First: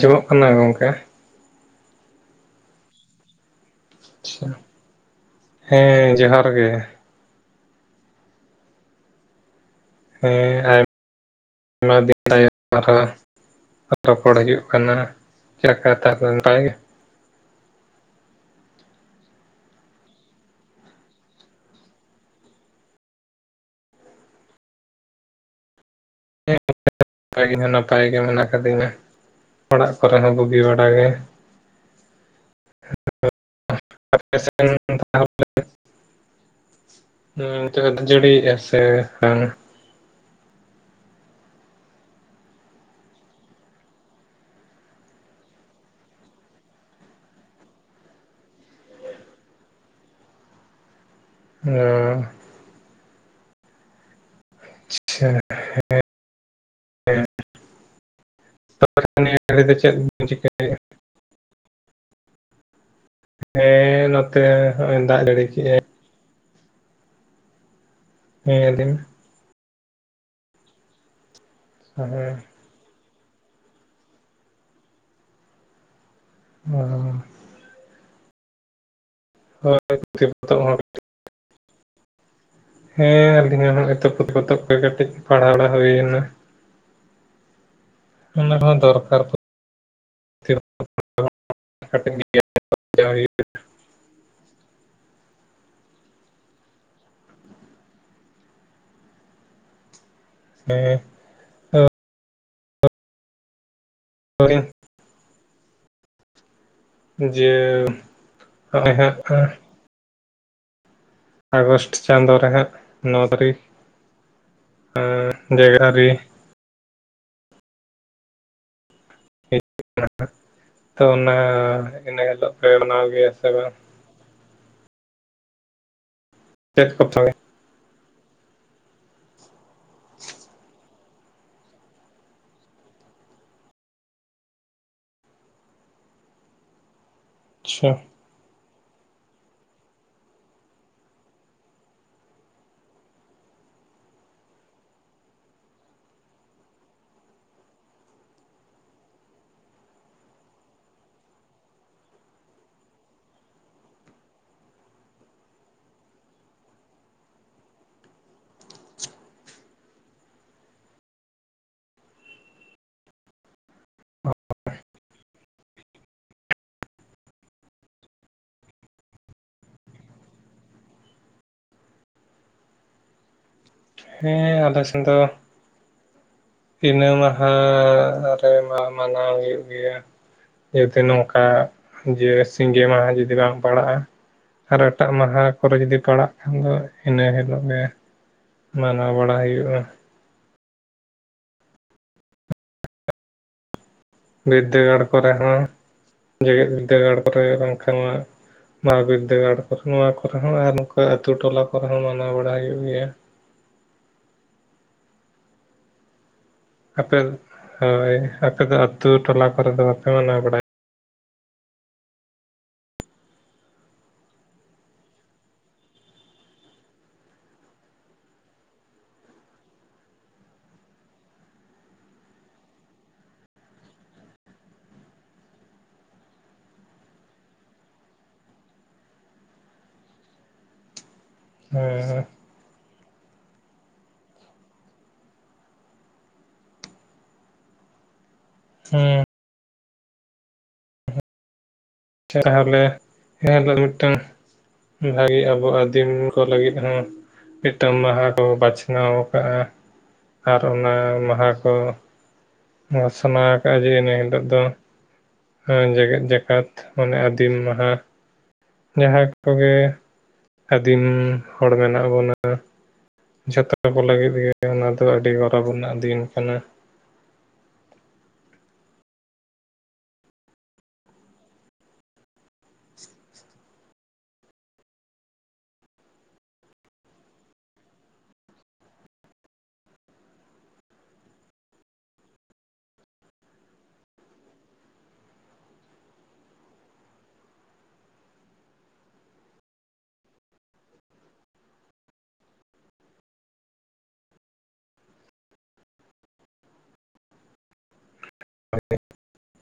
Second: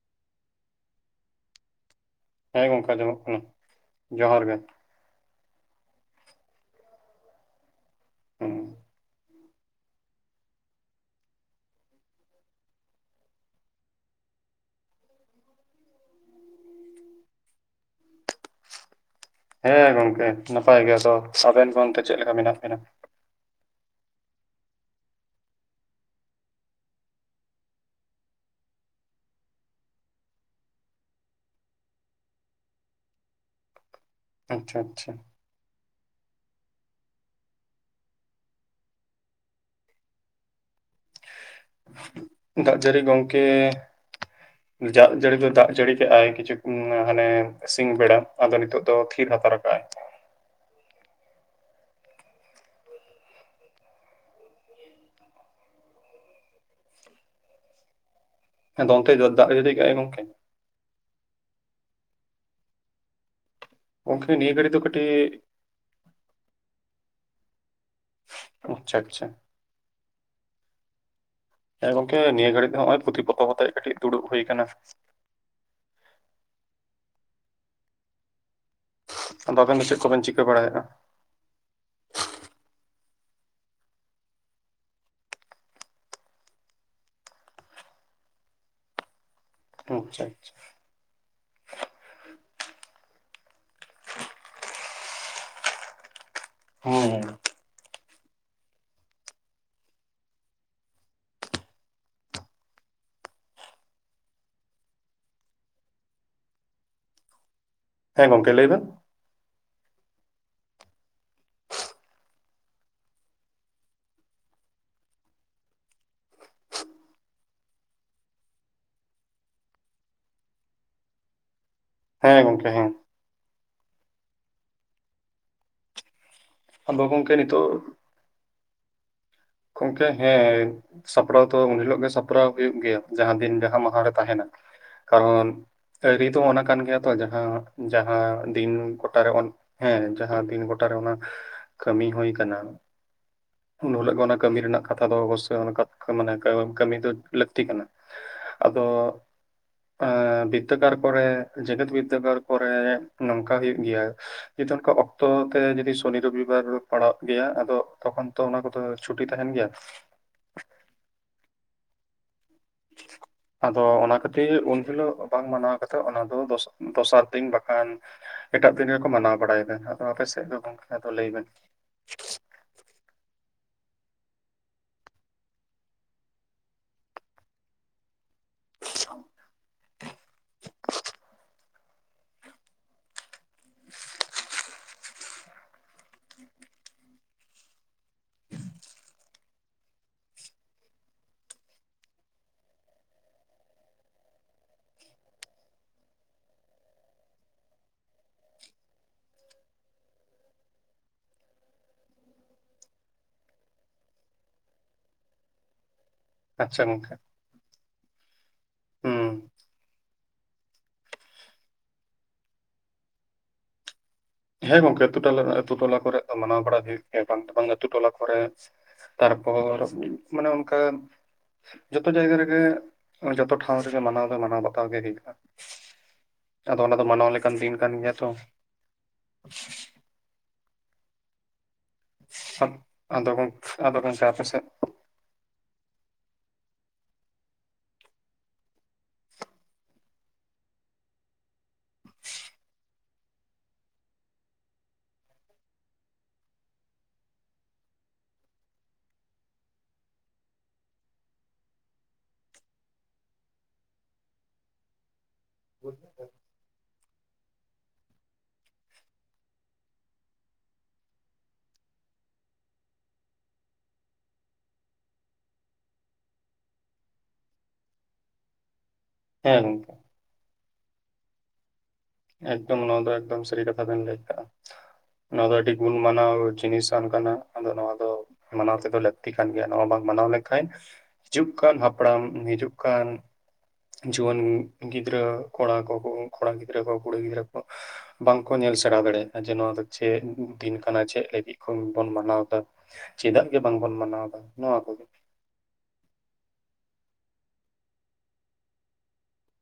ᱡᱚᱢᱚᱜ ᱠᱟᱱᱟ ᱜᱚᱢᱠᱮ ᱦᱮᱸ ᱜᱚᱝᱠᱮ ᱟᱡᱚᱢᱚᱜ ᱠᱟᱱᱟ ᱡᱚᱦᱟᱨ ᱜᱮ [unintelligible] ᱦᱮᱸ ᱡᱚᱦᱟᱨ ᱜᱮ ᱦᱮᱸ ᱦᱮᱸ ᱟᱭᱢᱟ ᱫᱤᱱ [unintelligible] ᱛᱟᱭᱚᱢ ᱟᱨᱦᱚᱸ ᱨᱚᱯᱚᱲ ᱦᱤᱡᱩᱜ ᱠᱟᱱᱟ [unintelligible] ᱦᱮᱸ ᱜᱚᱢᱠᱮ ᱱᱟᱯᱟᱭ ᱜᱮᱭᱟ ᱛᱚ ᱟᱵᱮᱱ ᱜᱚᱝᱠᱮ ᱪᱮᱫ ᱞᱮᱠᱟ ᱢᱮᱱᱟᱜ ᱵᱮᱱᱟ [inaudible] ᱟᱞᱤᱧ ᱦᱚᱸ ᱱᱟᱯᱟᱭ ᱜᱮ ᱢᱮᱱᱟᱜ ᱟᱠᱟᱫᱤᱧᱟ ᱚᱲᱟᱜ ᱠᱚᱨᱮ ᱦᱚᱸ ᱵᱩᱜᱤ ᱵᱟᱲᱟ ᱜᱮ [inaudible] ᱟᱯᱮ ᱥᱮᱱ ᱟᱪᱪᱷᱟ ᱟᱪᱪᱷᱟ [unintelligible] ᱦᱮᱸ ᱱᱤᱛᱚᱜ ᱫᱚ ᱡᱟᱹᱲᱤᱭᱮᱫᱼᱟ ᱥᱮ ᱦᱮᱸ ᱫᱟᱜ ᱡᱟᱹᱲᱤ ᱜᱚᱝᱠᱮ ᱫᱟᱜ ᱡᱟᱹᱲᱤ ᱫᱚ ᱫᱟᱜ ᱡᱟᱹᱲᱤ ᱠᱮᱜᱼᱟᱭ ᱠᱤᱪᱷᱩ ᱦᱟᱱᱮ ᱥᱤᱧ ᱵᱮᱲᱟ ᱟᱫᱚ ᱱᱤᱛᱳ ᱫᱚ ᱛᱷᱤᱨ [unintelligible] ᱚ ᱟᱪᱪᱷᱟ ᱦᱮᱸᱮ ᱟᱫᱚ ᱚᱱᱛᱮ ᱛ ᱫᱟᱜ ᱱᱤᱭᱟᱹ [unintelligible] ᱫᱚ ᱡᱟᱹᱲᱤ ᱠᱟᱜᱼᱟᱭ ᱪᱮᱫ ᱜᱚᱝᱠᱮ ᱵᱧ ᱪᱤᱠᱟᱹᱟ ᱦᱮᱸ ᱜᱚᱝᱠᱮ ᱱᱚᱛᱮ ᱱᱤᱭᱟᱹ ᱜᱷᱟᱹᱲᱤᱡ ᱫᱚ ᱦᱚᱸᱜᱼ ᱫᱟᱜ ᱠᱟᱹᱴᱤᱡ ᱡᱟᱲᱮ ᱠᱮᱜᱼᱟᱭ ᱱᱤᱭᱟᱹ ᱫᱤᱱ ᱟᱪᱪᱷᱟ ᱟᱪᱪᱷᱟ ᱦᱮᱸ ᱜᱚᱝᱠᱮ ᱱᱤᱭᱟᱹ ᱜᱷᱟᱹᱲᱤᱡ ᱫᱚ ᱱᱚᱜᱼᱚᱭ ᱯᱩᱛᱷᱤ ᱯᱚᱛᱛᱚᱵ ᱠᱟᱛᱮᱜ ᱠᱟᱹᱴᱤᱡ ᱫᱩᱲᱩᱵ ᱦᱩᱭ ᱟᱠᱟᱱᱟ ᱚ ᱟᱫᱚ ᱟᱵᱮᱱ ᱫᱚ ᱪᱮᱫ ᱠᱚᱵᱮᱱ ᱯᱩᱛᱷᱤ ᱪᱤᱠᱟᱹ ᱯᱚᱛᱚᱵ ᱦᱚᱸ ᱵᱟᱲᱟᱭᱮᱫᱼᱟ ᱦᱮᱸ ᱟᱹᱞᱤᱧᱟᱜ ᱮᱛᱚᱛ ᱯᱚᱛᱚᱵ ᱠᱚ ᱠᱟᱹᱴᱤᱡ ᱯᱟᱲᱦᱟᱣ ᱦᱩᱭᱱᱟ ᱚᱱᱟ ᱦᱚᱸ ᱫᱚᱨᱠᱟᱨ ᱟᱪᱪᱷᱟ ᱟᱪᱪᱷᱟ [inaudible] ᱦᱩᱭ ᱦᱮᱸ ᱦᱮᱸ ᱦᱤᱭᱻ ᱡᱮ ᱦᱮᱸ ᱜᱚᱝᱠᱮ ᱞᱟᱹᱭ ᱵᱮᱱ ᱱᱚᱜᱼᱚᱭ ᱦᱟᱸᱜ ᱟᱜᱚᱥᱴ ᱪᱟᱸᱫᱳ ᱨᱮᱦᱟᱸᱜ ᱱᱚ ᱛᱟᱹᱨᱤᱠᱷ ᱟᱻᱦᱦ ᱰᱮᱜᱟᱨᱤ ᱛᱚ ᱚᱱᱟ ᱤᱱᱟᱹ ᱦᱮᱸ ᱦᱤᱞᱳᱜ ᱯᱮ ᱜᱚᱝᱠᱮ ᱦᱮᱸ ᱢᱟᱱᱟᱣ ᱜᱮᱭᱟ ᱥᱮ ᱵᱟᱝ? ᱪᱮᱫ ᱟᱵᱩ ᱠᱚ ᱯᱮ ᱜᱚᱢᱠᱮ ᱱᱤᱛᱚᱜ ᱜᱚᱢᱠᱮ ᱦᱮᱸ ᱥᱟᱯᱲᱟᱣ ᱛᱚ ᱩᱱ ᱦᱤᱞᱳᱜ ᱜᱮ ᱥᱟᱯᱲᱟᱣ ᱦᱩᱭᱩᱜ ᱜᱮᱭᱟ ᱡᱟᱦᱟᱸ ᱫᱤᱱ ᱡᱟᱦᱟᱸ ᱢᱟᱦᱟᱨᱮ ᱛᱟᱦᱮᱸᱱᱟ ᱠᱟᱨᱚᱱ ᱟᱹᱨᱤ ᱫᱚ ᱚᱱᱟ ᱠᱟᱱ ᱜᱮᱭᱟ ᱛᱚ ᱡᱟᱦᱟᱸ ᱟᱪᱪᱷᱟ ᱡᱟᱦᱟᱸ ᱫᱤᱱ ᱜᱚᱴᱟᱨᱮ ᱳᱱ ᱦᱮᱸ ᱡᱟᱦᱟᱸ ᱫᱤᱱ ᱜᱚᱴᱟᱨᱮ ᱚᱱᱟ ᱠᱟᱹᱢᱤ ᱦᱚᱭ ᱠᱟᱱᱟ ᱩᱱ ᱦᱚᱸᱞᱟᱹᱜ ᱚᱱᱟ ᱠᱟᱹᱢᱤ ᱨᱮᱱᱟᱜ ᱠᱟᱛᱷᱟ ᱫᱚ ᱚᱵᱚᱥᱳᱭ ᱚᱱᱠᱟ ᱢᱟᱱᱮ ᱠᱟᱹᱢᱤ ᱫᱚ ᱞᱟᱹᱠᱛᱤ ᱠᱟᱱᱟ ᱟᱫᱚᱜ ᱵᱤᱫᱽᱫᱟᱹᱜᱟᱲ ᱠᱚᱨᱮ ᱡᱮᱜᱮᱛ ᱵᱤᱫᱽᱫᱟᱹᱜᱟᱲ ᱠᱚᱨᱮ ᱱᱚᱝᱠᱟ ᱦᱩᱭᱩᱸᱜ ᱜᱮᱭᱟ ᱚᱱᱠᱟ ᱚᱠᱛᱚ ᱛᱮ ᱡᱩᱫᱤ ᱥᱩᱱᱤ ᱨᱩᱵᱤᱵᱟᱨ ᱯᱟᱲᱟᱜ ᱜᱮᱭᱟ ᱟᱫᱚ ᱛᱚᱠᱷᱚᱱ ᱛᱚ ᱚᱱᱟ ᱠᱚᱫᱚ ᱪᱷᱩᱴᱤ ᱛᱟᱦᱮᱸᱱ ᱜᱮᱭᱟ? [inaudible] ᱟᱫᱚ ᱚᱱᱟ ᱠᱷᱟᱹᱛᱤᱨ ᱩᱱᱦᱤᱞᱳᱜ ᱵᱟᱝ ᱢᱟᱱᱟᱣ ᱠᱟᱛᱮᱜ ᱚᱱᱟ ᱫᱚ ᱫᱚᱥᱟᱨ ᱫᱤᱱ ᱵᱟᱠᱷᱟᱱ ᱮᱴᱟᱜ ᱫᱤᱱ ᱜᱮᱠᱚ ᱢᱟᱱᱟᱣ ᱵᱟᱲᱟᱭ ᱫᱟ ᱟᱫᱚ ᱟᱯᱮ ᱥᱮᱫ ᱫᱚ ᱜᱚᱢᱠᱮ ᱟᱫᱚ ᱞᱟᱹᱭ ᱵᱮᱱ [inaudible] ᱦᱮᱸ ᱟᱞᱮ ᱥᱮᱱ ᱫᱚ ᱤᱱᱟᱹ ᱢᱟᱦᱟᱸ ᱨᱮᱢᱟᱸ ᱢᱟᱱᱟᱣ ᱦᱩᱭᱩᱜ ᱜᱮᱭᱟ ᱡᱤᱛᱮ ᱱᱚᱝᱠᱟ ᱡᱮ ᱥᱤᱸᱜᱮ ᱢᱟᱦᱟᱸ ᱡᱩᱫᱤ ᱵᱟᱝ ᱯᱟᱲᱟᱜᱼᱟ ᱟᱨ ᱮᱴᱟᱜ ᱢᱟᱦᱟᱸ ᱠᱚᱨᱮ ᱡᱩᱫᱤ ᱯᱟᱲᱟᱜ ᱫᱚ ᱤᱱᱟᱹ ᱦᱤᱞᱳᱜ ᱜᱮ ᱢᱟᱱᱟᱣ ᱵᱟᱲᱟ ᱦᱩᱭᱩᱜᱼᱟ ᱵᱤᱫᱽᱫᱟᱹᱜᱟᱲ ᱠᱚᱨᱮ ᱦᱚᱸ ᱡᱮᱜᱮᱸᱫ ᱵᱤᱫᱽᱫᱟᱹᱜᱟᱲ ᱠᱚᱨᱮ ᱵᱟᱝᱠᱷᱟᱱ ᱢᱟᱸ ᱦᱟᱸ ᱵᱤᱫᱟᱹᱜᱟᱲ ᱠᱚᱨᱮ ᱱᱚᱣᱟ ᱠᱚᱨᱮ ᱦᱚᱸ ᱟᱨ ᱱᱚᱝᱠᱟ ᱟᱹᱛᱩ ᱴᱚᱞᱟ ᱠᱚᱨᱮ ᱦᱚᱸ ᱢᱟᱱᱟᱣ ᱵᱟᱲᱟ ᱦᱩᱭᱩᱜ ᱜᱮᱭᱟ ᱟᱪᱪᱷᱟ ᱜᱚᱝᱠᱮ ᱟᱯᱮ ᱦᱳᱭ ᱟᱯᱮ ᱫᱚ ᱟᱹᱛᱩ ᱦᱩᱸ ᱴᱚᱞᱟ ᱠᱚᱨᱮ ᱫᱚ ᱵᱟᱯᱮ ᱢᱟᱱᱟᱣ ᱵᱟᱲᱟᱭ ᱦᱮᱸ ᱜᱚᱝᱠᱮ ᱟᱹᱛᱩ ᱴᱚᱞᱟ ᱟᱹᱛᱩ ᱴᱚᱞᱟ ᱠᱚᱨᱮ ᱫᱚ ᱢᱟᱱᱟᱣ ᱵᱟᱲᱟ ᱦᱩᱭᱩᱜ ᱜᱮᱭᱟ, ᱵᱟᱝ ᱫᱚ ᱵᱟᱝ ᱟᱹᱛᱩ ᱴᱚᱞᱟ ᱠᱚᱨᱮ ᱛᱟᱨᱯᱚᱨ ᱢᱟᱱᱮ ᱚᱱᱠᱟᱱ ᱡᱚᱛᱚ ᱡᱟᱭᱜᱟ ᱨᱮᱜᱮ ᱡᱚᱛᱚ ᱴᱷᱟᱶ ᱨᱮᱜᱮ ᱢᱟᱱᱟᱣ ᱫᱚ ᱢᱟᱱᱟᱣ ᱵᱟᱛᱟᱣ ᱜᱮ ᱦᱩᱭᱩᱜᱼᱟ ᱟᱫᱚ ᱚᱱᱟ ᱫᱚ ᱢᱟᱱᱳᱣ ᱞᱮᱠᱟᱱ ᱫᱤᱱ ᱠᱟᱱ ᱜᱮᱭᱟ ᱛᱚ ᱦᱮᱸᱻᱦᱮᱸ ᱟᱫᱚ ᱜᱱᱠ ᱟᱫᱚ ᱜᱚᱢᱠᱮ ᱟᱯᱮ ᱥᱮᱫ ᱦᱮᱸ ᱛᱟᱦᱚᱞᱮ ᱮᱱᱦᱤᱞᱳᱜ ᱢᱤᱫ ᱴᱟᱝ ᱵᱷᱟᱜᱤ ᱟᱵᱩ ᱟᱹᱫᱤᱢ ᱠᱩ ᱞᱟᱹᱜᱤᱫ ᱦᱚᱸ ᱢᱤᱫᱴᱟᱱ ᱢᱟᱦᱟᱸ ᱠᱩ ᱵᱟᱪᱷᱱᱟᱣ ᱠᱟᱜᱼᱟ ᱟᱨ ᱚᱱᱟ ᱢᱟᱦᱟᱸ ᱠᱚ ᱥᱟᱱᱟ ᱠᱟᱜᱼᱟ ᱡᱮ ᱤᱱᱟᱹ ᱦᱤᱞᱳᱜ ᱫᱚ ᱟᱹ ᱡᱮᱜᱮᱛ ᱡᱟᱠᱟᱛ ᱢᱟᱱᱮ ᱟᱫᱤᱢ ᱢᱟᱦᱟ ᱡᱟᱦᱟᱸ ᱠᱚᱜᱮ ᱟᱫᱤᱢ ᱦᱚᱲ ᱢᱮᱱᱟᱜ ᱵᱚᱸᱱᱟ ᱡᱷᱚᱛᱚ ᱠᱚ ᱞᱟᱹᱜᱤᱫ ᱜᱮ ᱚᱱᱟ ᱫᱚ ᱟᱹᱰᱤ ᱜᱚᱨᱚᱵᱽ ᱨᱮᱱᱟᱜ ᱫᱤᱱ ᱠᱟᱱᱟ [inaudible] ᱦᱮᱸ ᱜᱚᱸᱝᱠᱮ ᱮᱠᱫᱚᱢ ᱱᱚᱣᱟ ᱫᱚ ᱮᱠᱫᱚᱢ ᱥᱟᱹᱨᱤ ᱠᱟᱛᱷᱟ ᱵᱮᱱ ᱞᱟᱹᱭ ᱟᱠᱟᱜᱼᱟ ᱱᱚᱶᱟ ᱫᱚ ᱟᱹᱰᱤ ᱜᱩᱱ ᱢᱟᱱᱟᱣ ᱡᱤᱱᱤᱥᱟᱱ ᱠᱟᱱᱟ ᱟᱫᱚ ᱱᱚᱸᱣᱟ ᱫᱚ ᱢᱟᱱᱟᱣ ᱛᱮᱫᱚ ᱞᱟᱹᱠᱛᱤ ᱠᱟᱱ ᱜᱮᱭᱟ ᱱᱚᱣᱟ ᱵ ᱢᱟᱱᱟᱣ ᱞᱮᱠᱷᱟᱪ ᱦᱤᱡᱩᱜ ᱠᱟᱱ ᱦᱟᱯᱲᱟᱢ ᱦᱤᱡᱩᱜ ᱠᱟᱱ ᱡᱩᱣᱟᱹᱱ ᱜᱤᱫᱽᱨᱟᱹ ᱠᱚᱲᱟ ᱠᱚᱸᱠᱚ ᱠᱚᱲᱟ ᱜᱤᱫᱽ ᱜᱤᱫᱽᱨᱟᱹ ᱠᱚ ᱠᱩᱲᱤ ᱜᱤᱫᱽᱨᱟᱹ ᱠᱚ ᱵᱟᱝ ᱠᱚ ᱧᱮᱞ ᱥᱮᱬᱟᱣ ᱫᱟᱲᱮᱭᱟᱜᱼᱟ ᱡᱮ ᱱᱚᱣᱟ ᱫᱚ ᱪᱮᱫ ᱫᱤᱱ ᱠᱟᱱᱟ ᱪᱮᱫ ᱞᱟᱹᱜᱤᱫ ᱵᱚᱱ ᱢᱟᱱᱟᱣᱮᱫᱟ ᱪᱮᱫᱟᱜ ᱜᱮ ᱵᱟᱝᱵᱚᱱ ᱢᱟᱱᱟᱣᱮᱫᱟ ᱱᱚᱣᱟ ᱠᱚᱜᱮ [inaudible] [unintelligible]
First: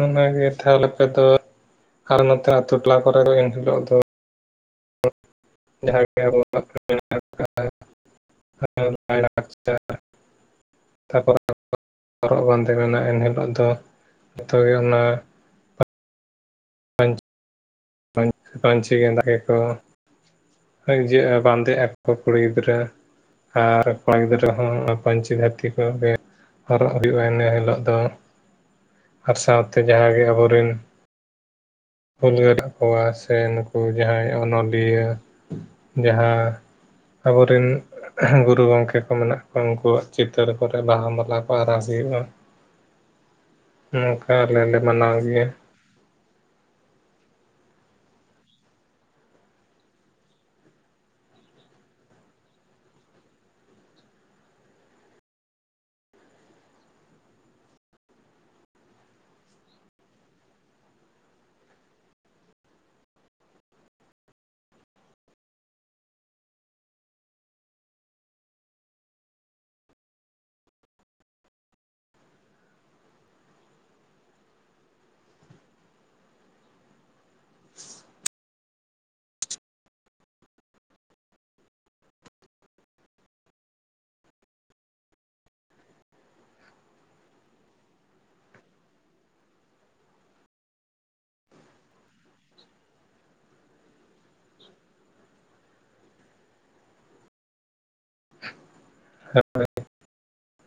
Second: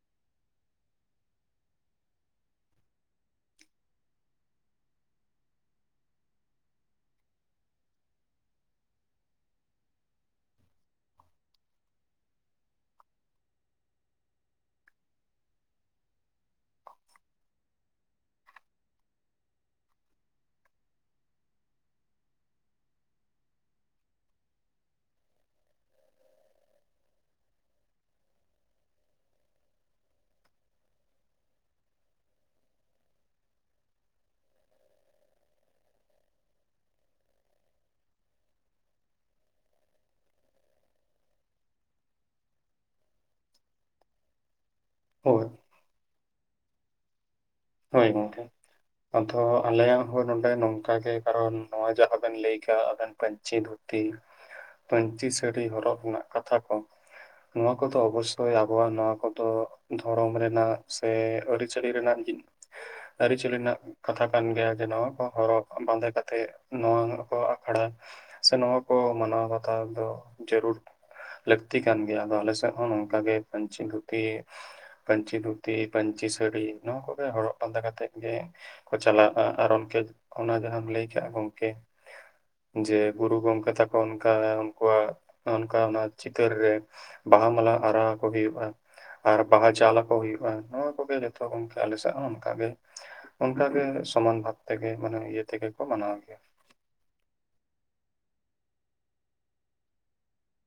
ᱚᱱᱟ ᱜᱤᱛᱷᱚ ᱟᱨ ᱱᱚᱛᱮᱱᱟᱜ ᱟᱹᱛᱩ ᱴᱚᱞᱟ ᱠᱚᱨᱮ ᱫᱚ ᱮᱱᱦᱤᱞᱳᱜ ᱫᱚ [unintelligible] [unintelligible] ᱦᱚᱨᱚᱜ ᱵᱟᱸᱫᱮ ᱢᱮᱱᱟᱜ ᱮᱱᱦᱤᱞᱳᱜ ᱫᱚ ᱡᱚᱛᱚ ᱜᱮ ᱚᱱᱟ ᱯᱟᱹᱪᱤ ᱜᱮᱸᱫᱟᱜ ᱜᱮᱠᱚ [unintelligible] ᱵᱟᱸᱫᱮᱜ ᱟᱠᱚ ᱠᱩᱲᱤ ᱜᱤᱫᱽᱨᱟᱹ ᱟᱨ ᱠᱚᱲᱟ ᱜᱤᱫᱽᱨᱟᱹ ᱦᱚᱸ ᱯᱟᱹᱧᱪᱤ ᱫᱷᱩᱛᱤ ᱠᱚᱜᱮ ᱦᱚᱨᱚᱜ ᱦᱩᱭᱩᱜᱼᱟ ᱤᱱᱟᱹ ᱦᱤᱞᱳᱜ ᱫᱚ ᱟᱨ ᱥᱟᱶᱛᱮ ᱡᱟᱦᱟᱸᱜᱮ ᱟᱵᱚ ᱨᱤᱱ ᱦᱩᱞᱜᱟᱹ ᱨᱮ ᱠᱚᱣᱟ ᱥᱮ ᱱᱩᱠᱩ ᱡᱟᱦᱟᱸᱭ ᱚᱱᱚᱞᱤᱭᱟᱹ ᱡᱟᱦᱟᱸ ᱟᱵᱚᱨᱮᱱ ᱜᱩᱨᱩ ᱜᱚᱝᱠᱮ ᱠᱚ ᱢᱮᱱᱟᱜ ᱠᱚᱣᱟ ᱩᱱᱠᱩᱣᱟᱜ ᱪᱤᱛᱟᱹᱨ ᱠᱚᱨᱮ ᱵᱟᱦᱟ ᱢᱟᱞᱟ ᱠᱚ ᱟᱨᱟᱣ [unintelligible] [unintelligible] [unintelligible] ᱱᱚᱝᱠᱟ ᱟᱞᱮ ᱞᱮ ᱢᱟᱱᱟᱣ ᱜᱮᱭᱟ ᱦᱳᱭ ᱦᱳᱭ ᱜᱚᱝᱠᱮ ᱟᱫᱚ ᱟᱞᱮᱭᱟᱜ ᱦᱚᱸ ᱱᱚᱸᱰᱮ ᱱᱚᱝᱠᱟᱜ ᱜᱮ ᱠᱟᱨᱚᱱ ᱱᱚᱣᱟ ᱡᱟᱦᱟᱸ ᱵᱮᱱ ᱞᱟᱹᱭ ᱠᱟᱜᱼᱟ ᱟᱵᱮᱱ ᱯᱟᱹᱧᱪᱤ ᱫᱷᱩᱛᱤ ᱛᱤ ᱯᱟᱹᱧᱪᱤ ᱥᱟᱹᱲᱤ ᱦᱚᱨᱚᱜ ᱨᱮᱱᱟᱜ ᱠᱟᱛᱷᱟ ᱠᱚ ᱱᱚᱣᱟ ᱠᱚᱫᱚ ᱚᱵᱚᱥᱥᱳᱭ ᱟᱵᱚᱣᱟᱜ ᱱᱚᱣᱟ ᱠᱚᱫᱚ ᱫᱷᱚᱨᱚᱢ ᱨᱮᱱᱟᱜ ᱥᱮ ᱟᱹᱨᱤᱪᱟᱹᱞᱤ ᱨᱮᱱᱟᱜ [unintelligible] ᱟᱹᱨᱤᱪᱟᱹᱞᱤ ᱨᱮᱱᱟᱜ ᱠᱟᱛᱷᱟ ᱠᱟᱱ ᱜᱮᱭᱟ ᱡᱮᱱᱚ ᱠᱚ ᱦᱚᱨᱚᱜ ᱵᱟᱸᱫᱮ ᱠᱟᱛᱮ ᱱᱚᱣᱟ ᱠᱚ ᱟᱠᱷᱲᱟ ᱥᱮ ᱱᱚᱣᱟ ᱠᱚ ᱢᱟᱱᱟᱣ ᱵᱟᱛᱟᱣ ᱫᱚ ᱡᱟᱹᱨᱩᱲ ᱞᱟᱹᱠᱛᱤ ᱠᱟᱱ ᱜᱮᱭᱟ ᱟᱞᱮ ᱥᱮᱫ ᱦᱚᱸ ᱱᱚᱠᱟᱜᱮ ᱯᱟᱹᱧᱪᱤ ᱫᱷᱩᱛᱤ ᱯᱟᱹᱧᱪᱤ ᱫᱷᱩᱛᱤ ᱯᱟᱹᱧᱪᱤ ᱥᱟᱹᱲᱤ ᱱᱚᱣᱟ ᱠᱚ ᱦᱚᱨᱚᱜ ᱵᱟᱸᱫᱮ ᱠᱟᱛᱮᱜ ᱜᱮ ᱠᱚ ᱪᱟᱞᱟᱜᱼᱟ ᱚᱱᱟ ᱡᱟᱦᱟᱸᱢ ᱞᱟᱹᱭ ᱠᱟᱜ ᱜᱚᱢᱠᱮ ᱡᱮ ᱜᱩᱨᱩ ᱜᱚᱢᱠᱮ ᱛᱟᱠᱚ ᱚᱱᱠᱟ ᱩᱱᱠᱩᱣᱟᱜ ᱚᱱᱠᱟ ᱚᱱᱟ ᱪᱤᱛᱟᱹᱨ ᱨᱮ ᱵᱟᱦᱟ ᱢᱟᱞᱟ ᱟᱨᱟᱣ ᱟᱠᱚ ᱦᱩᱭᱩᱜᱼᱟ ᱟᱨ ᱵᱟᱦᱟ ᱪᱟᱞᱟᱠᱚ ᱦᱩᱭᱩᱜᱼᱟ ᱱᱚᱣᱟ ᱠᱚᱜᱮ ᱡᱚᱛᱚ ᱜᱚᱢᱠᱮ ᱟᱞᱮ ᱥᱮᱫ ᱦᱚᱸ ᱚᱱᱠᱟᱜᱮ ᱚᱱᱠᱟᱜᱮ ᱥᱚᱢᱟᱱ ᱵᱷᱟᱜᱽ ᱛᱮᱜᱮ ᱢᱟᱱᱮ ᱤᱭᱟᱹ ᱛᱮᱜᱮ ᱠᱚ ᱢᱟᱱᱟᱣ ᱜᱮᱭᱟ [inaudible]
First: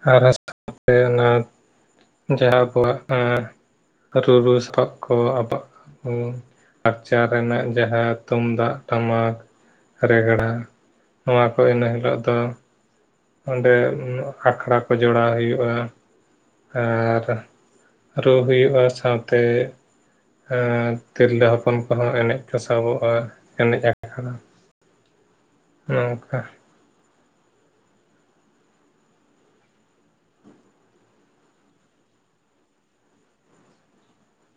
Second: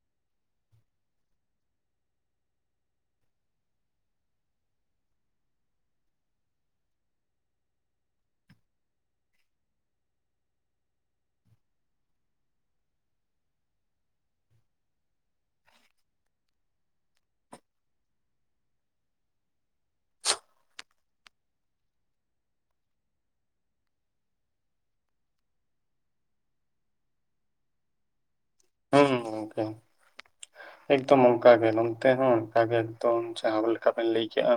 [unintelligible] ᱡᱟᱦᱟᱸ ᱠᱚᱣᱟᱜ [unintelligible] ᱨᱩᱨᱩ ᱥᱟᱯᱟᱯ ᱠᱚ [unintelligible] ᱠᱟᱪᱟ ᱨᱮᱱᱟᱜ ᱡᱟᱦᱟᱸ ᱛᱩᱢᱫᱟᱜ ᱴᱟᱢᱟᱠ ᱨᱮᱜᱽᱲᱟ ᱱᱚᱣᱟ ᱠᱚ ᱤᱱᱟᱹ ᱦᱤᱞᱳᱜ ᱫᱚ ᱚᱸᱰᱮ ᱟᱠᱷᱲᱟ ᱠᱚ ᱡᱚᱲᱟᱣ ᱦᱩᱭᱩᱜᱼᱟ ᱟᱨ ᱨᱩ ᱦᱩᱭᱩᱜᱼᱟ ᱥᱟᱶᱛᱮ ᱟᱨ ᱛᱤᱨᱞᱟᱹ ᱦᱚᱯᱚᱱ ᱠᱚᱦᱚᱸ ᱮᱱᱮᱡ ᱠᱚ ᱥᱟᱵᱚᱜᱼᱟ ᱮᱱᱮᱡ ᱟᱠᱷᱲᱟ ᱱᱚᱝᱠᱟ [unintelligible] ᱮᱠᱫᱚᱢ ᱚᱱᱠᱟᱜᱮ ᱱᱚᱱᱛᱮ ᱦᱚᱸ ᱚᱱᱠᱟᱜᱮ ᱮᱠᱫᱚᱢ ᱡᱟᱦᱟᱸ ᱞᱮᱠᱟᱵᱤᱱ ᱞᱟᱹᱭ ᱠᱮᱜᱼᱟ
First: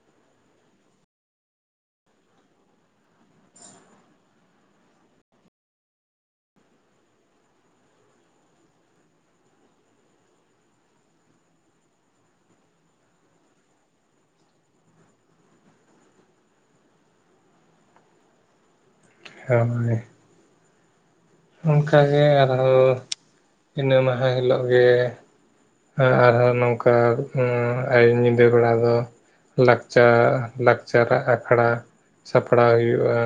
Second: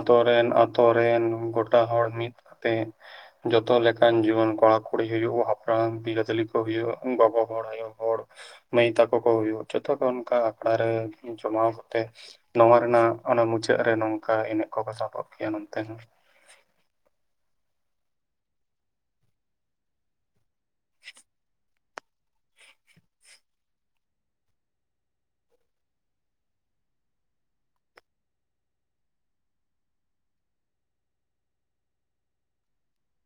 ᱟᱛᱳ ᱨᱮ ᱟᱛᱳ ᱨᱮᱱ ᱜᱚᱴᱟ ᱦᱚᱲ ᱢᱤᱫ ᱛᱮ ᱡᱚᱛᱚ ᱞᱮᱠᱟᱱ ᱡᱩᱣᱟᱹᱱ ᱠᱚᱲᱟ ᱠᱩᱲᱤ ᱦᱩᱭᱩᱜ ᱦᱟᱯᱲᱟᱢ ᱵᱤᱨᱟᱹᱫᱟᱹᱞᱤ ᱠᱚ ᱦᱩᱭᱩᱜ ᱵᱟᱵᱟ ᱦᱚᱲ ᱟᱭᱳ ᱦᱚᱲ ᱢᱟᱹᱭ ᱛᱟᱠᱚ ᱠᱚ ᱦᱩᱭᱩᱜ ᱡᱚᱛᱚ ᱠᱷᱚᱱ [unintelligible] ᱨᱮ ᱡᱚᱢᱟᱣ ᱠᱟᱛᱮ ᱱᱚᱣᱟ ᱨᱮᱱᱟᱜ ᱚᱱᱟ ᱢᱩᱪᱟᱹᱫ ᱨᱮ ᱱᱚᱝᱠᱟ ᱮᱱᱮᱡ ᱠᱚᱠᱚ ᱥᱟᱵᱚᱜ ᱜᱮᱭᱟ ᱱᱚᱱᱛᱮᱦᱚᱸ ᱦᱚᱭ [unintelligible] ᱚᱱᱠᱟ ᱜᱮ ᱟᱨᱦᱚᱸ ᱤᱱᱟᱹ ᱢᱟᱦᱟ ᱦᱤᱞᱳᱜ ᱜᱮ ᱟᱨ ᱦᱚᱸ ᱱᱚᱝᱠᱟ ᱮ ᱧᱤᱫᱟᱹ ᱵᱮᱲᱟ ᱫᱚ ᱞᱟᱠᱪᱟᱨ ᱞᱟᱠᱪᱟᱨᱟᱜ ᱟᱠᱷᱲᱟ ᱥᱟᱯᱲᱟᱣ ᱦᱩᱭᱩᱜᱼᱟ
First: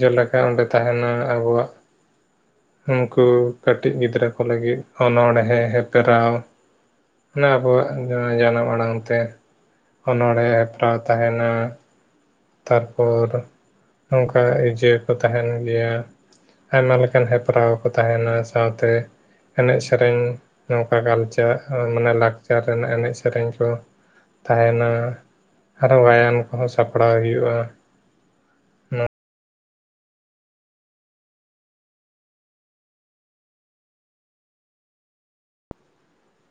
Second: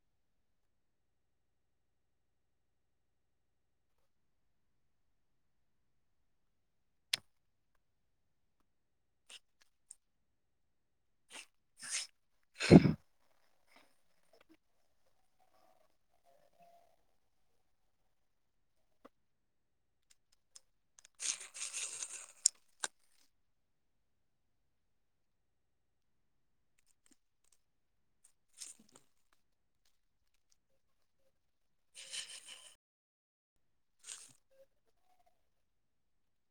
ᱡᱮᱞᱮᱠᱟ ᱚᱸᱰᱮ ᱛᱟᱦᱮᱱᱟ ᱟᱵᱚᱣᱟᱜ ᱩᱱᱠᱩ ᱠᱟᱹᱴᱤᱡ ᱜᱤᱫᱽᱨᱟᱹ ᱠᱚ ᱞᱟᱹᱜᱤᱫ ᱚᱱᱚᱬᱦᱮᱸ ᱦᱮᱯᱨᱟᱣ ᱚᱱᱟ ᱟᱵᱚᱣᱟᱜ ᱡᱟᱱᱟᱢ ᱟᱲᱟᱝ ᱛᱮ ᱚᱱᱚᱬᱦᱮᱸ ᱦᱮᱯᱨᱟᱣ ᱛᱟᱦᱮᱱᱟ ᱛᱟᱨᱯᱚᱨ ᱱᱚᱝᱠᱟ ᱡᱮ ᱠᱚ ᱛᱟᱦᱮᱱ ᱜᱮᱭᱟ ᱟᱭᱢᱟ ᱞᱮᱠᱟᱱ ᱦᱮᱯᱨᱟᱣ ᱠᱚ ᱛᱟᱦᱮᱱᱟ ᱥᱟᱶᱛᱮ ᱮᱱᱮᱡ ᱥᱮᱨᱮᱧ ᱱᱚᱝᱠᱟ ᱠᱟᱞᱪᱟᱨ ᱢᱟᱱᱮ ᱞᱟᱠᱪᱟᱨ ᱨᱮᱱᱟᱜ ᱮᱱᱮᱡ ᱥᱮᱨᱮᱧ ᱠᱚ ᱛᱟᱦᱮᱱᱟ ᱟᱨᱦᱚᱸ ᱜᱟᱭᱟᱱ ᱠᱚᱦᱚᱸ ᱥᱟᱯ ᱥᱟᱯᱲᱟᱣ ᱦᱩᱭᱩᱜᱼᱟ [inaudible]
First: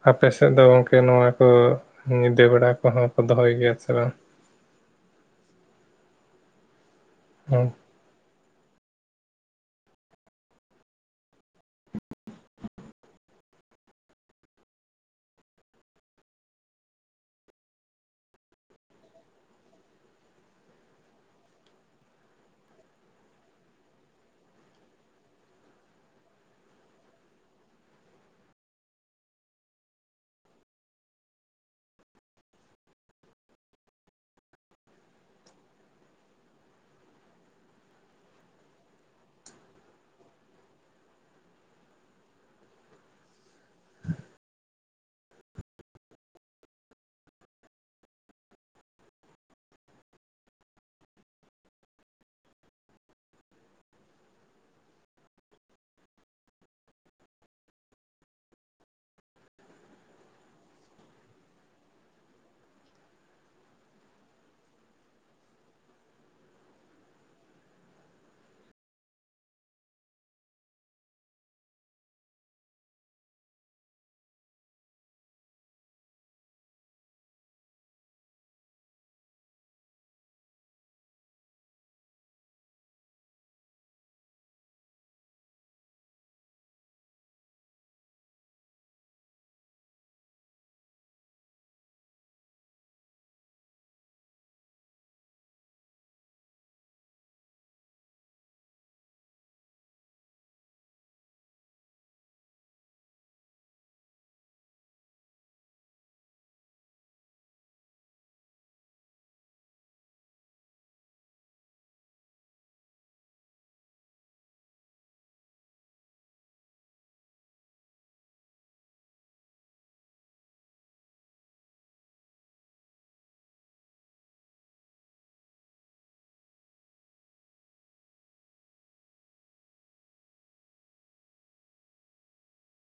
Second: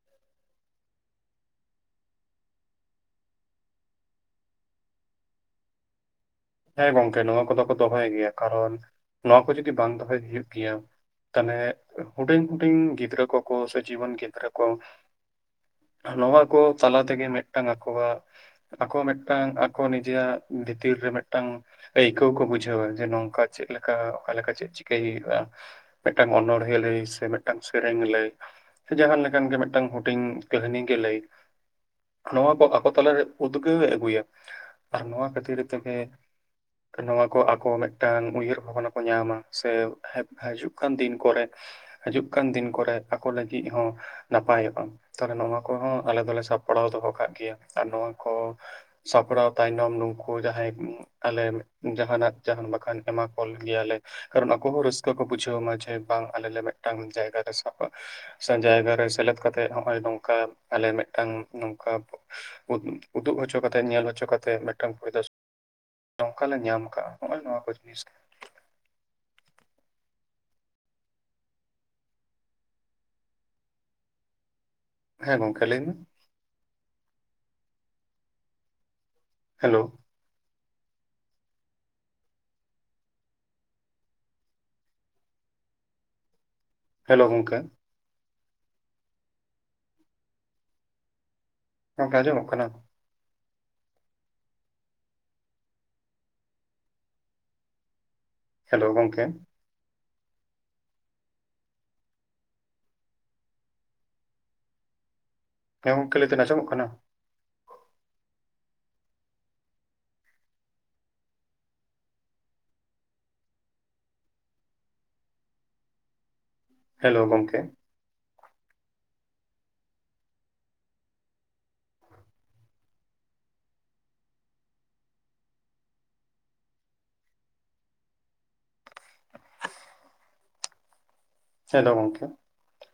ᱟᱯᱮ ᱥᱮᱫ ᱫᱚ ᱜᱚᱝᱠᱮ ᱱᱚᱣᱟ ᱠᱚ ᱧᱤᱫᱟᱹ ᱱᱮ, ᱲᱟ ᱠᱚᱦᱚᱸ ᱠᱚ ᱫᱚᱦᱚᱭ ᱜᱮᱭᱟ ᱥᱮ ᱵᱟᱝ ᱦᱮᱸ ᱜᱚᱢᱠᱮ ᱱᱚᱣᱟ ᱠᱚᱫᱚ ᱠᱚ ᱫᱚᱦᱚᱭ ᱜᱮᱭᱟ ᱠᱟᱨᱚᱱ ᱱᱚᱣᱟ ᱠᱚ ᱡᱩᱫᱤ ᱵᱟᱝ ᱫᱚᱦᱚᱭ ᱦᱩᱭᱩᱜ ᱜᱮᱭᱟ ᱛᱟᱦᱚᱞᱮ ᱦᱩᱰᱤᱧ ᱦᱩᱰᱤᱧ ᱜᱤᱫᱽᱨᱟᱹ ᱠᱚᱠᱚ ᱥᱚᱪᱩ. ᱡᱤᱣᱚᱴᱟᱹᱱ ᱜᱤᱫᱽᱨᱟᱹ ᱠᱚ ᱱᱚᱣᱟ ᱠᱚ ᱛᱟᱞᱟ ᱛᱮᱜᱮ ᱢᱤᱫᱴᱟᱝ ᱟᱠᱚᱣᱟᱜ ᱟᱠᱚ ᱢᱤᱫᱴᱟᱝ ᱟᱠᱚ ᱱᱤᱡᱮ ᱟᱜ ᱵᱷᱤᱛᱤᱨ ᱨᱮ ᱢᱮᱫ ᱢᱤᱫᱴᱟᱝ ᱟᱹᱭᱠᱟᱹᱣ ᱠᱚ ᱵᱩᱡᱷᱟᱹᱣᱟ ᱡᱮ ᱱᱚᱝᱠᱟ ᱪᱮᱫ ᱞᱮᱠᱟ ᱚᱠᱟ ᱞᱮᱠᱟ ᱪᱮᱫ ᱪᱤᱠᱟᱹᱭ ᱦᱩᱭᱩᱜᱼᱟ ᱢᱤᱫᱴᱟᱝ ᱚᱱᱚᱲᱦᱮᱸ ᱞᱟᱹᱭ ᱥᱮ ᱢᱤᱫᱴᱟᱝ ᱥᱮᱨᱮᱧ ᱞᱟᱹᱭ ᱥᱮ ᱡᱟᱦᱟ ᱞᱮᱠᱟᱱ ᱜᱮ ᱢᱤᱫᱴᱟᱝ ᱦᱩᱰᱤᱧ ᱠᱟᱹᱦᱱᱤ ᱜᱮ ᱞᱟᱹᱭ ᱱᱚᱣᱟ ᱠᱚ ᱟᱠᱚ ᱛᱟᱞᱟᱨᱮ ᱩᱫᱽᱜᱟᱹᱣᱮ ᱟᱹᱜᱩᱭᱟ ᱟᱨ ᱱᱚᱣᱟ ᱠᱷᱟᱹᱛᱤᱨ ᱛᱮᱜᱮ ᱱᱚᱣᱟ ᱠᱚ ᱟᱠᱚ ᱢᱤᱫᱴᱟᱝ ᱩᱭᱦᱟᱹᱨ ᱵᱷᱟᱵᱽᱱᱟ ᱠᱚ ᱧᱟᱢᱟ ᱥᱮ ᱦᱤᱡᱩᱜ ᱠᱟᱱ ᱫᱤᱱ ᱠᱚᱨᱮ ᱦᱤᱡᱩᱜ ᱠᱟᱱ ᱫᱤᱱ ᱠᱚᱨᱮ ᱟᱠᱚ ᱞᱟᱹᱜᱤᱫ ᱦᱚᱸ ᱱᱟᱯᱟᱭᱚᱜᱼᱟ ᱛᱟᱦᱞᱮ ᱱᱚᱣᱟ ᱠᱚᱦᱚᱸ ᱟᱞᱮ ᱫᱚᱞᱮ ᱥᱟᱯᱲᱟᱣ ᱫᱚᱦᱚ ᱠᱟᱜ ᱜᱮᱭᱟ ᱟᱨ ᱱᱚᱣᱟ ᱠᱚ ᱥᱟᱯᱲᱟᱣ ᱛᱟᱭᱱᱚᱢ ᱱᱩᱠᱩ ᱡᱟᱦᱟᱸᱭ ᱟᱞᱮ ᱡᱟᱦᱟᱱᱟᱜ ᱡᱟᱦᱟᱱ ᱵᱟᱠᱷᱟᱱ ᱮᱢᱟ ᱠᱚ ᱜᱮᱭᱟᱞᱮ ᱠᱟᱨᱚᱱ ᱟᱠᱚ ᱦᱚᱸ ᱨᱟᱹᱥᱠᱟᱹ ᱠᱚ ᱵᱩᱡᱷᱟᱹᱣ ᱢᱟ ᱡᱮ ᱵᱟᱝ ᱟᱞᱮ ᱞᱮ ᱢᱤᱫᱴᱟᱝ ᱡᱟᱭᱜᱟ ᱨᱮ ᱥᱟᱵᱼᱟ ᱥᱮ ᱡᱟᱭᱜᱟ ᱨᱮ ᱥᱮᱞᱮᱫ ᱠᱟᱛᱮ ᱱᱚᱜᱼᱚᱭ ᱱᱚᱝᱠᱟ ᱟᱞᱮ ᱢᱤᱫᱴᱟᱝ ᱢᱤᱫᱴᱟᱝ ᱱᱚᱝᱠᱟ ᱩᱫᱩᱜ ᱦᱚᱪᱚ ᱠᱟᱛᱮ ᱧᱮᱞ ᱦᱚᱪᱚ ᱠᱟᱛᱮ ᱢᱤᱫᱴᱟᱝ ᱯᱩᱭᱞᱩ ᱱᱚᱝᱠᱟ ᱞᱮ ᱧᱟᱢ ᱠᱟᱜᱼᱟ ᱱᱚᱜᱼᱚᱭ ᱱᱚᱣᱟ ᱠᱚ ᱡᱤᱱᱤᱥ ᱦᱮᱸ ᱜᱚᱝᱠᱮ ᱞᱟᱹᱭ ᱢᱮ ᱦᱮᱞᱳ ᱦᱮᱞᱳ ᱜᱚᱝᱠᱮ ᱜᱚᱢᱠᱮ ᱟᱸᱡᱚᱢᱚᱜ ᱠᱟᱱᱟ ᱦᱮᱞᱳ ᱜᱚᱢᱠᱮ ᱦᱮᱸ ᱜᱚᱢᱠᱮ ᱞᱟᱹᱭ ᱫᱟᱹᱧ ᱟᱧᱚᱢᱚᱜ ᱠᱟᱱᱟ ᱦᱮᱞᱳ ᱜᱚᱝᱠᱮ ᱦᱮᱞᱳ ᱜᱚᱝᱠᱮ